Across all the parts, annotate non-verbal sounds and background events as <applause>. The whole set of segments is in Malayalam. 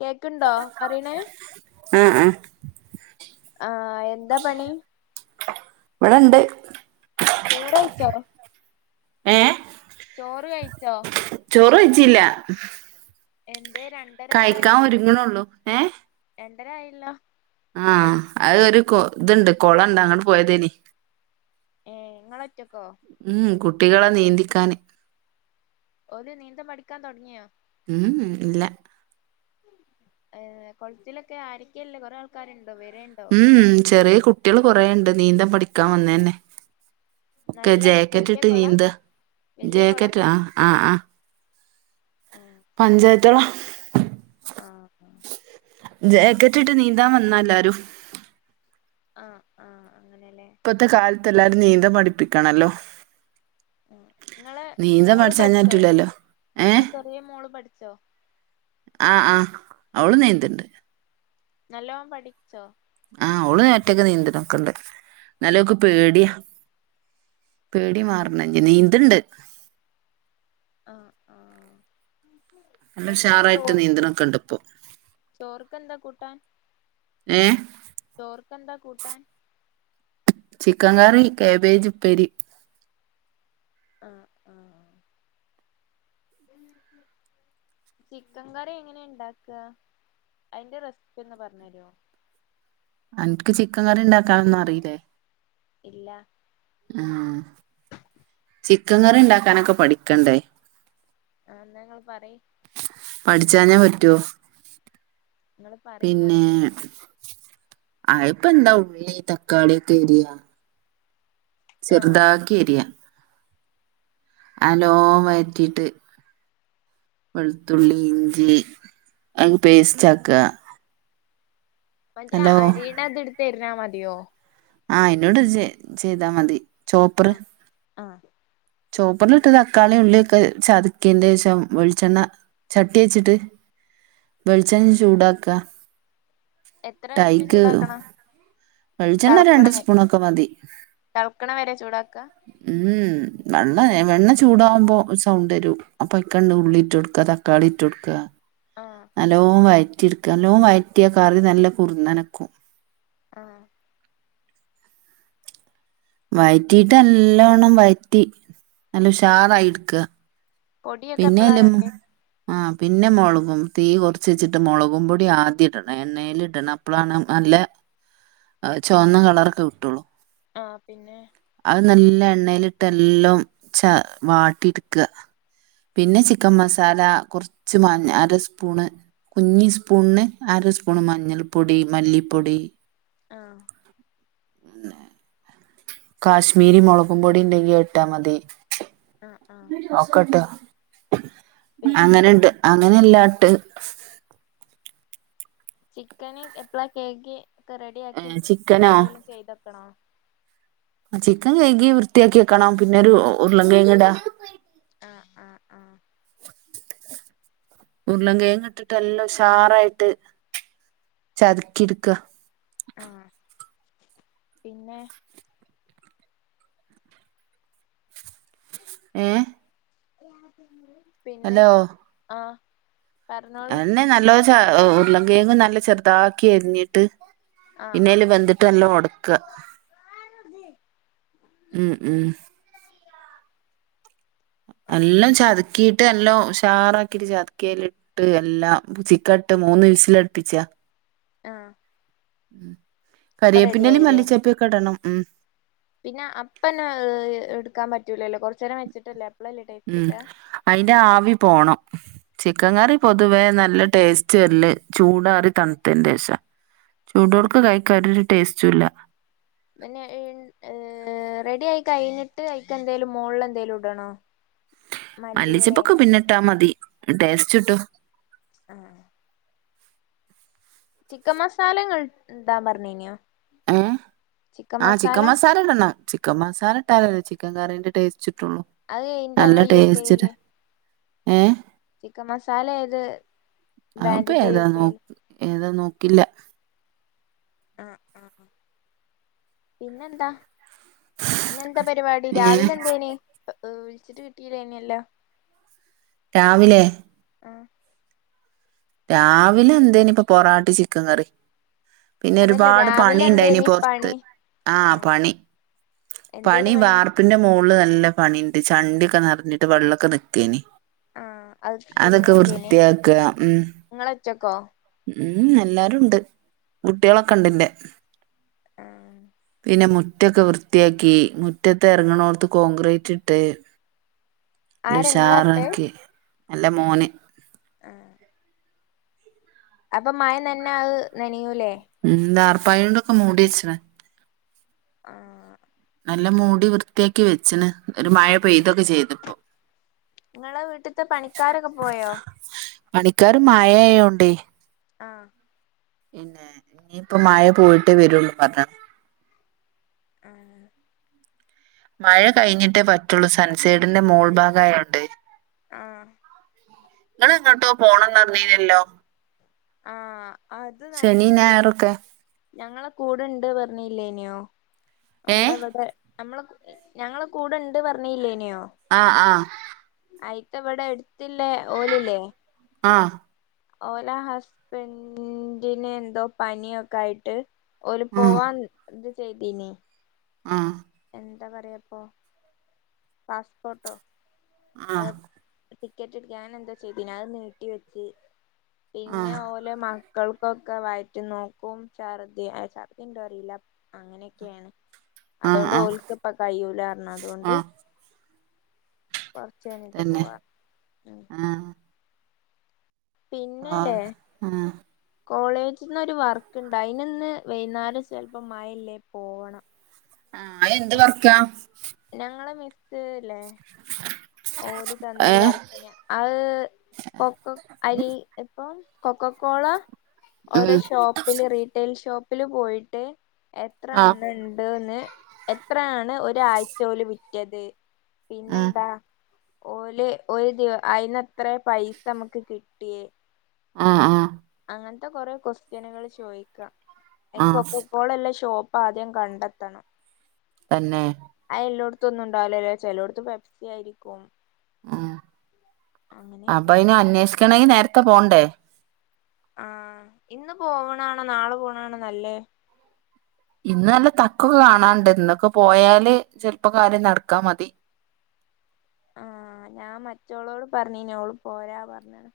കേക്കുണ്ടോ പറയണേ ഉം ഉം ആഹ് എന്താ പണി. ഇവിടെയുണ്ട് ചോറ് കഴിച്ചോ, ഏഹ് ചോറ് കഴിച്ചോ? ചോറ് വെച്ചില്ല. എന്തെ ര കഴിക്കാൻ ഒരുങ്ങണയുള്ളൂ ഏഹ്. രണ്ടര ആയാലോ. ആഹ് അത് ഒരു കൊ ഇതുണ്ട്, കുളം ഇണ്ട് അങ്ങോട്ട് പോയാതേണേ. ഏ നിങ്ങളൊറ്റക്കോ ഉം കുട്ടികളെ നീന്തിക്കാൻ. അവർ നീന്ത പടിക്കാൻ തുടങ്ങിയോ ഉം ഇല്ല ഏ കുളത്തിലൊക്കെ ആരക്കല്ലേ കൊറെേ ആൾക്കാരുണ്ടോ വരുണ്ടോ ഉം ചെറിയ കുട്ടികൾ കൊറുണ്ട്, നീന്തൻ പഠിക്കാൻ വന്നേ തന്നെ. ഒക്കെ നല്ല ജാക്കറ്റ് വല്യ ഇട്ട് കൊളാ നീന്തുക, വല്യ കൊളാ ജാക്കറ്റ് ആഹ് ആഹ്. ഉം പഞ്ചായത്ത് കുളം. ആഹ് <unintelligible> ട്ടിട്ട് നീന്താൻ വന്നല്ലാരും ആഹ് ആഹ് അങ്ങനെല്ലേ. ഇപ്പത്തെ കാലത്ത് എല്ലാരും നീന്തൻ പഠിപ്പിക്കണല്ലോ ആഹ് നിങ്ങള് നീന്തം മോള് പഠിച്ചാഞ്ഞാ പഠിച്ചോ, പറ്റൂലല്ലോ ഏഹ് നിങ്ങടെ ചെറിയ മോള് പഠിച്ചോ? ആ ആ അവള് നീന്തിണ്ട് നല്ലോണം പഠിച്ചോ? ആഹ് അവളു നേരത്തെ നീന്തണ ഒക്കെ ഇണ്ട് നല്ലൊക്ക് പേടിയാ പേടി മാറണ നീന്തുണ്ട് ആഹ് ആഹ് നല്ല എന്താ ഉഷാറായിട്ട് ചോറ് നീന്തണൊക്കെണ്ട് ഇപ്പൊ ചോർക്കെന്താ കൂട്ടാൻ ഏഹ് ചോറുക്ക് എന്താ കൂട്ടാൻ. ചിക്കൻ കറി കാബേജ് ഉപ്പേരി. ആഹ് ആഹ് ഉം ഉം ചിക്കൻ കറി എങ്ങനെയ ഉണ്ടാക്ക അതിന്റെ റെസിപ്പി ഒന്ന് പറഞ്ഞഞ് തരുമോ അനക്ക് ചിക്കൻ കറി ഉണ്ടാക്കാനൊന്നും അറിയില്ലേ? ഇല്ല ആഹ് ചിക്കൻ കറി ഉണ്ടാക്കാനൊക്കെ പഠിക്കണ്ടേ ആഹ് ഞങ്ങൾ പറി പഠിച്ചാഞ്ഞ പറ്റോ നിങ്ങൾ പറയുന്ന പിന്നേ ആഹ് ഇപ്പ എന്താ ഉള്ളി തക്കാളിയൊക്കെ എരിയ ആ ചെറുതാ കേരിയ അലോ വറ്റീയിട്ട് വെളുത്തുള്ളി ഇഞ്ചി അ പേസ്റ്റ് ആക്ക മറ്റേ നല്ലോ അരീണ അത് എടുത്ത്ന്നാ മതിയോ ആഹ് അയ്നോട് ച ചെയ്താ മതി ആ ചോപ്പറ് ആ ചോപ്പറിലിട്ട് തക്കാളി ഉള്ളിയൊക്കെ ചതക്കിണ്ടച്ചം വെളിച്ചെണ്ണ ചട്ടി വെച്ചിട്ട് വെളിച്ചെണ്ണം ചൂടാക്ക എത്ര മിനിറ്റ് ചൂടാക്കണ വളിച്ചെണ്ണ രണ്ട് സ്പൂണൊക്കെ മതി തെൾക്ക്ണ വരെ ചൂടാക്ക ഉം വെള്ള വെണ്ണ ചൂടാകുമ്പോൾ സൗണ്ട് തരും അപ്പൊക്കണ്ട് ഉള്ളിട്ട് കൊടുക്കത കാളി ടക്ക ആഹ് നല്ലോ വയറ്റിെട്ക്ക നല്ലോ വയറ്റിയ കാറി നല്ല കുറന്നനക്കും ആഹ് വഴറ്റിയിട്ട് നല്ലോണ്ണം വഴറ്റി നല്ല ഉഷാറായിടുക്കുക പൊടിയൊക്കെ എപ്പളാ പിന്നെല്ല ഇടണ്ടേ ആഹ് പിന്നെ മുളകും തീ കുറച്ച് വെച്ചിട്ട് മുളകും പൊടി ആദ്യം ഇടണം എണ്ണൽ ഇടണം അപ്പോഴാണ് നല്ല ചുവന്ന കളറൊക്കെ കിട്ടുള്ളു ആഹ് പിന്നെ അത് നല്ല എണ്ണയിലിട്ട് എല്ലാം ച വാട്ടി എടുക്കുക പിന്നെ ചിക്കൻ മസാല കുറച്ച് മഞ്ഞ അര സ്പൂണ് കുഞ്ഞ് സ്പൂണ്ന് അര സ്പൂണ് മഞ്ഞൾപ്പൊടി മല്ലിപ്പൊടി ആഹ് കാശ്മീരി മുളകും പൊടി ഉണ്ടെങ്കിൽ എട്ടാ മതി ആഹ് ആഹ് ഒക്കട്ടോ അങ്ങനെണ്ട് അങ്ങനല്ലാട്ട് ചിക്കന് എപ്പഴാ കേയ്കക്ക് ഒക്കെ റെഡി ആക്കി ചിക്കനോ എന്തെങ്കലും ചെയ്തെക്കണോ ചിക്കൻ കൈകി വൃത്തിയാക്കി വക്കണം പിന്നെരു ഉരുളം കൈങ്ങി ഇടാ ആഹ് ആഹ് ആഹ് ഉരുളാം കേങ്ങ ഇട്ടിട്ട് എല്ലാംഷാറായിട്ട് ചതുക്കി എടുക്കുക ആഹ് പിന്നെ ഏഹ് പിന്നെ ആഹ് എന്നെ നല്ല ച ഉരുളങ്കേങ്ങങ് നല്ല ചെറുതാക്കി അരിഞ്ഞിട്ട് ആഹ് പിന്നല് വൻന്ത്ട്ട് എല്ലാം ഉടക്ക ഉം ഉം ആഹ് എല്ലാം ആഹ് ചതുക്കിട്ട് എല്ലാം ഉഷാറാക്കിട്ട് ചതക്കിയല്ല ട്ട് എല്ലാം ചിക്ക ഇട്ട് മൂന്ന് വിസിലടുപ്പിച്ചാ ആഹ് ഉം അപ്പൊ റെഡി കറയേപ്പന്നാലും ആയില്ലേ മല്ലിച്ചപ്പയൊക്കെ ഇടണം ഉം പിന്നെ അപ്പന്നെ എടുക്കാൻ പറ്റൂലല്ലോ കുറച്ച നേരം വെച്ചിട്ടല്ലേ അപ്പളല്ലേ ടേസ്റ്റ് ഉം കിട്ടാ അയിന്റെ ആവി പോണം ചിക്കൻ കറി പൊതുവേ നല്ല ടേസ്റ്റ് വല്ല ചൂട കറി തണുത്തന്റെ ശേഷം ആഹ് ചൂടോർക്ക് കഴിക്കാാനരു ടേസ്റ്റും ഇല്ല പിന്നെ റെഡി ആയി കഴിഞ്ഞിട്ട് അയ്ക്ക് എന്തായാലും മോളിൽ എന്തായാലും ഇടണോ <inaudible> മല്ലിച്ചെപ്പൊക്കെ പിന്നെ ഇട്ടാ മതി. ടേസ്റ്റ് കിട്ടും ആഹ് ചിക്കൻ മസാലങ്ങൾ ടാൻ പർഞ്ഞീന്യോ? ഏഹ് ആഹ് ചിക്കൻ മസാല ടനം ചിക്കൻ മസാല ഇട്ടാലല്ലേ ചിക്കൻ കറീന്റെ ടേസ്റ്റ് കിട്ടോള്ളൂ അഅ് എയ്ൻ്റാങ്ങള് യൂസെയ്യല്? ഏ ചിക്കൻ മസാല ഏത് അതിപ്പോ ബ്രാൻഡിന്റെ ഏതാ യൂസ് നോ ചെയ്യല് ഏതാ നോക്കില്ല അഹ് ആഹ് പിന്നെന്താ? ഇന്യന്താ പരിപാടി, ഏ രാവിലെ എന്തേനെ വിൾച്ചിട്ട് കിട്ടിലേന്യല്ല രാവിലെ ആ രാവിലെ എന്തേനിപ്പ, പൊറാട്ടിം ചിക്കൻ കറിം പിന്നെ അതല്ല ഒരുപാട് രാവിലെ പണി ഉണ്ടായിനി എന്തേനി പുറത്ത് പണി ആഹ് പണി പണി വാർ പ്പിന്റെ മോൾള് നല്ല പണിണ്ട്. ചണ്ടിയൊക്കെ നർഞ്ഞിട്ട് വെള്ളക്കെ നിക്കേനി ആഹ് അത് അതൊക്കെ വൃത്തിയാക്ക ഉം നിങ്ങള് ഒറ്റക്കോ ഉം എല്ലാരുണ്ട്. കുട്യളൊക്കെ ഇണ്ട്ന്റെ ആഹ് പിന്നെ മുറ്റൊക്കെ വൃത്തിയാക്കി മുറ്റത്ത് ഇറങ്ങണോർത്ത് കോൺക്രീറ്റ് ഇട്ട് ആരാ ഇങ്ങളാട്ടെ ല്ലുഷാറാക്കി അല്ല മോന് ആഹ് അപ്പൊ മഴ നൻന്ന അത് നനയൂലേ? ഉം ദാർപ്പായോണ്ടൊക്കെ മൂട്യച്ച്ണ് ആഹ് നല്ല മൂടി വൃത്തിയാക്കി വെച്ചിന് ഒരു മഴ പെയ്തൊക്കെ ചെയ്തപ്പോ ങ്ങളെ വീട്ട്ത്തെ പണിക്കാരൊക്കെ പോയോ? പണിക്കാർ മായായോണ്ടേ ആഹ് എന്നേ.. ഇനിയിപ്പം മഴ പോയിട്ടേ വരുള്ളും പർഞ്ഞ്ണ് ആഹ് മഴ കയ്ഞ്ഞിട്ടേ പറ്റുള്ളൂ. സൻസൈഡിന്റെ മൂൾഭാഗായോണ്ട് ആഹ് ങ്ങളെങ്ങട്ടോ പോണംന്നർഞ്ഞീനല്ലോ ആഹ്. അത് ശനി നട്ക്കൂല ഞായറൊക്കെ ഞങ്ങളെ കൂടെണ്ട് പറഞ്ഞല്ലേനെയോ ഏ നമ്മളവിടെ നമ്മളെ കു എ ഞങ്ങളെ കൂടെണ്ട് പർഞ്ഞില്ലേന്യോ ആഹ് ആഹ് അയ്ത്ത വടെട്ത്തില്ലേ ഓല്ല്ലേ ആഹ് ഓല ഹസ്ബൻ്റിന് എന്തോ പനിയൊക്കെ ആയിട്ട് ഓല് ഉം പോവാൻ ത് ചെയ്തീനി ആഹ് എന്താ പറയാപ്പൊ പാസ്പോട്ടൊ ആ അഹ് ടിക്കറ്റ് എടുക്കെ അങ്ങനെ എന്തോ ചെയ്തിനി. അത് നീട്ടി വെച്ച് ആ പിന്നെഓ ലെ മക്കൾക്കൊക്കെ വയറ്റുന്നോക്കും ഛർദ്ദിയ. ഹെ ഛർദ്ദി ണ്ടോ അറീല അങ്ങനെക്കേണ്. ആ അതോണ്ട് ആ ഓൽക്പ്പ കയ്യൂലാർഞ്ഞ് ആ അതോണ്ട് കൊറച്ച് കഴഞ്ഞിട്ട് തന്നെ പോവാ ഉം ആ ആ പിന്നലെ ആ കോളേജ്ന്ന് ഒരു വർക്ക്ണ്ട് അയിന്ന് വൈന്നാരം ചെലപ്പം മഴല്ലേ പോണം ആഹ് അയെന്ത് വർക്കാ ഞങ്ങളെ മിസ്സ് ലെ <inaudible> ഓല് ഏ തന്നൊരു വർക്കിനാ അത് കൊക്ക അരി ഇപ്പം കൊക്കക്കോള. ഓരോ ഉം ഷോപ്പില് റിറ്റൈൽ ഷോപ്പില് പോയിട്ട്. എത്ര ആ എണ്ണണ്ട് ന്ന് എത്രേണ് ഒരാഴ്ച്ച ഓല് വിറ്റത് ഉം പിന്നെന്താ ഓല് ഒരു ദിവ അയിന്നെത്രേ പൈസ അമ്മക്ക് കിട്ടിയേ ആഹ് ആഹ് അങ്ങത്തെ കൊറേ ക്വസ്റ്റ്യനുകൾ ചോയിക്കാ ആ അതിനൊക്കൊപ്പം ഓള് എല്ലാ ഷോപ്പ് ആദ്യം കണ്ടെത്തണം. തന്നെ അയ് എല്ലായിടത്തും ഒന്നും ഉണ്ടാവില്ലല്ലോ ചിലയിടത്ത് പെപ്സി ആയിരിക്കും. ആഹ് അങ്ങനെയൊക്കെ അപ്പൊ ഇനി അന്വേഷിക്കണമെങ്കിൽ നേരത്തെ പോവാണ്ടേ. ആഹ് ഇന്ന് പോവ്ണാണോ നാളെ പോവ്ണാണോ നല്ലത് ഇന്ന് നല്ല തഗ് ഒക്കെ കാണാനുണ്ട്, ഇന്നൊക്കെ പോയാല് ചിലപ്പോ കാര്യം നടക്കാൻ മതി. ആഹ് ഞാൻ മറ്റോളോട് പറഞ്ഞിനി ഓള് പോരാ പറഞ്ഞ്ണ്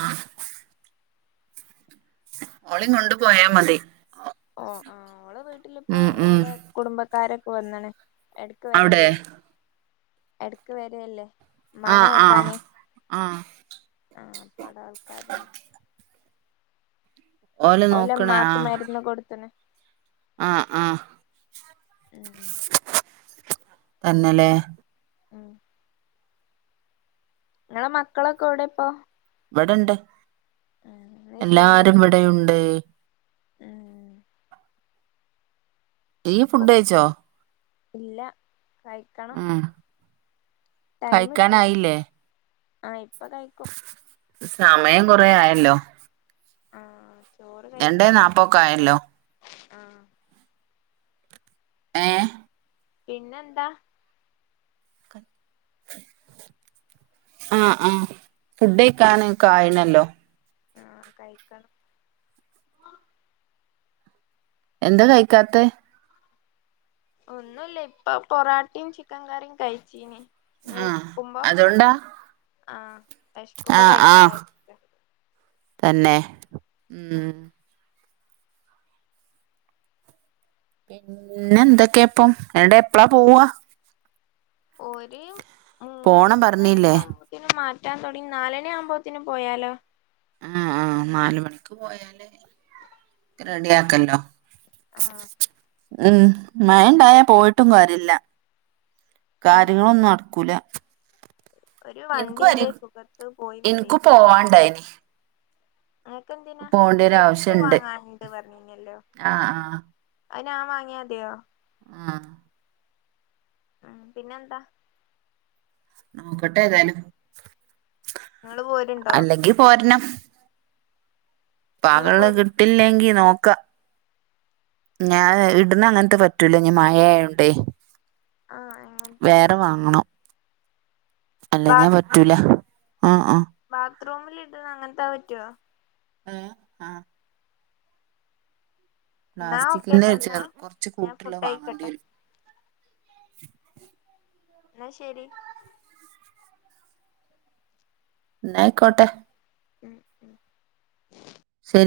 ആഹ് ഓളിം കൊണ്ട് പോയാ മതി ഓ ആഹ് ഓളെ വീട്ടിലിപ്പോ ഉം ഉം ഓലെ കുടുംബക്കാരൊക്കെ വന്ന്ണ് എടക്ക് അവിടെ വരല്ലേ എടക്ക് വരല്ലേ ആഹ് ആഹ് ആ ആ പ്പവ്ടെ ആൾക്കാര് ഓല് ഓലെ നോക്കണേ ഇമ്മാക്ക് ആഹ് മരുന്ന് കൊടുത്ത്ണ് ആഹ് ആഹ് ഉം തന്നെലെ ആഹ് ഇങ്ങളെ മക്കളൊക്കെ എവിടെ ഇപ്പൊ ഇവ്ടെണ്ട് ഇന്ന് എല്ലാരും ശനിയല്ലേ ഇവിടെയുണ്ട് ഉം ഈയ്യ് ഫുഡ് കഴിച്ചോ? ഇല്ല കഴിക്കണം. ആഹ് ടൈം കിട്ടിയില്ല ആഹ് ഇപ്പൊ കഴിക്കും. സമയം കൊറെ ആയാലോ. ആഹ് ചോറ് രണ്ടേ കഴിക്കാൻ ഇവിടെ നാപ്പൊക്കെ ആയല്ലോ ആഹ്. ഏ പിന്നെന്താ ആഹ് ആഹ് ഫുഡ് കഴിക്കാൻ ഒക്കെ ആയിനല്ലോ. ആഹ് കഴിക്കണം. എന്താ കഴിക്കാത്ത. ഒന്നുല്ല ഇപ്പ പൊറാട്ടിം ചിക്കൻ കറിം കഴിച്ചീനിം ആഹ് വിശക്കുമ്പോ അതുകൊണ്ടാ ആഹ് വിശക്കുമ്പോ ആഹ് കഴിക്കല്ലേ. ആഹ് തന്നെ ഉം പിന്നെ എന്തൊക്കെയാ ഇപ്പം എൻട്ട് എപ്പളാ പോവാ? ഒര് പോണം പറഞ്ഞില്ലേ മൂന്നരക്കാവു ത്തിന് മാറ്റാൻ തുടങ്ങി നാല് മണി ആവുമ്പോത്തിന് പോയാലോ? ആഹ് ആഹ് നാല് മണിക്ക് പോയാലെ. റെഡിയാക്കല്ലോ ആഹ് ഉം മയണ്ടായാ പോയിട്ടും കാര്യല്ല ഉം കാര്യങ്ങളൊന്നുംനടക്കൂല ഒരു ഇൻക്കുംഅരി വണ്ടിണ്ട് സുഖത്ത് പോയി വരെ ഇൻക്കുപോവാണ്ടായ്നി അൻക്കെന്തിനാ ഒരു ചെരിപ്പ് ആവശ്യണ്ട് വാങ്ങാണ്ട് പറഞ്ഞീനല്ലോ? ആഹ് ആഹ് അയ് നാൻവാങ്ങിയാതിയോ? ആഹ് ഉം പിന്നെന്താ? നോക്കട്ടെ ഏതായാലും. ങ്ങള്പോര്ണ്ട അല്ലെങ്കിപോര്ണം. ഇങ്ങള് പാകള്ളത് പോര് കിട്ടില്ലെങ്കിനോക്കാ ഞാന് ഇട്ണ അങ്ങൻത്തെ പറ്റൂലഞ്ഞി മയായോണ്ടേ. ആഹ് എങ്ങൻതാ പിൻ അല്ലഞ്ഞാ പറ്റൂല ആഹ് ആഹ് ബാത്റൂമിൽഇട്ണ അങ്ങൻത്താപറ്റോ? എഹ് ആഹ് എന്നാ പ്ലാസ്റ്റിക്കിന്റെ ഓക്കേട്ടോ എന്നാ ചില്ലം കൊർച്ച് ഞാൻ കൂട്ട്ള്ള ഫുഡ് കഴിക്കട്ടെ വാങ്ങേണ്ടിവെരും. ന്നശെരി. ന്നാ യ്ക്കോട്ടെ ഉം ഉം ശരി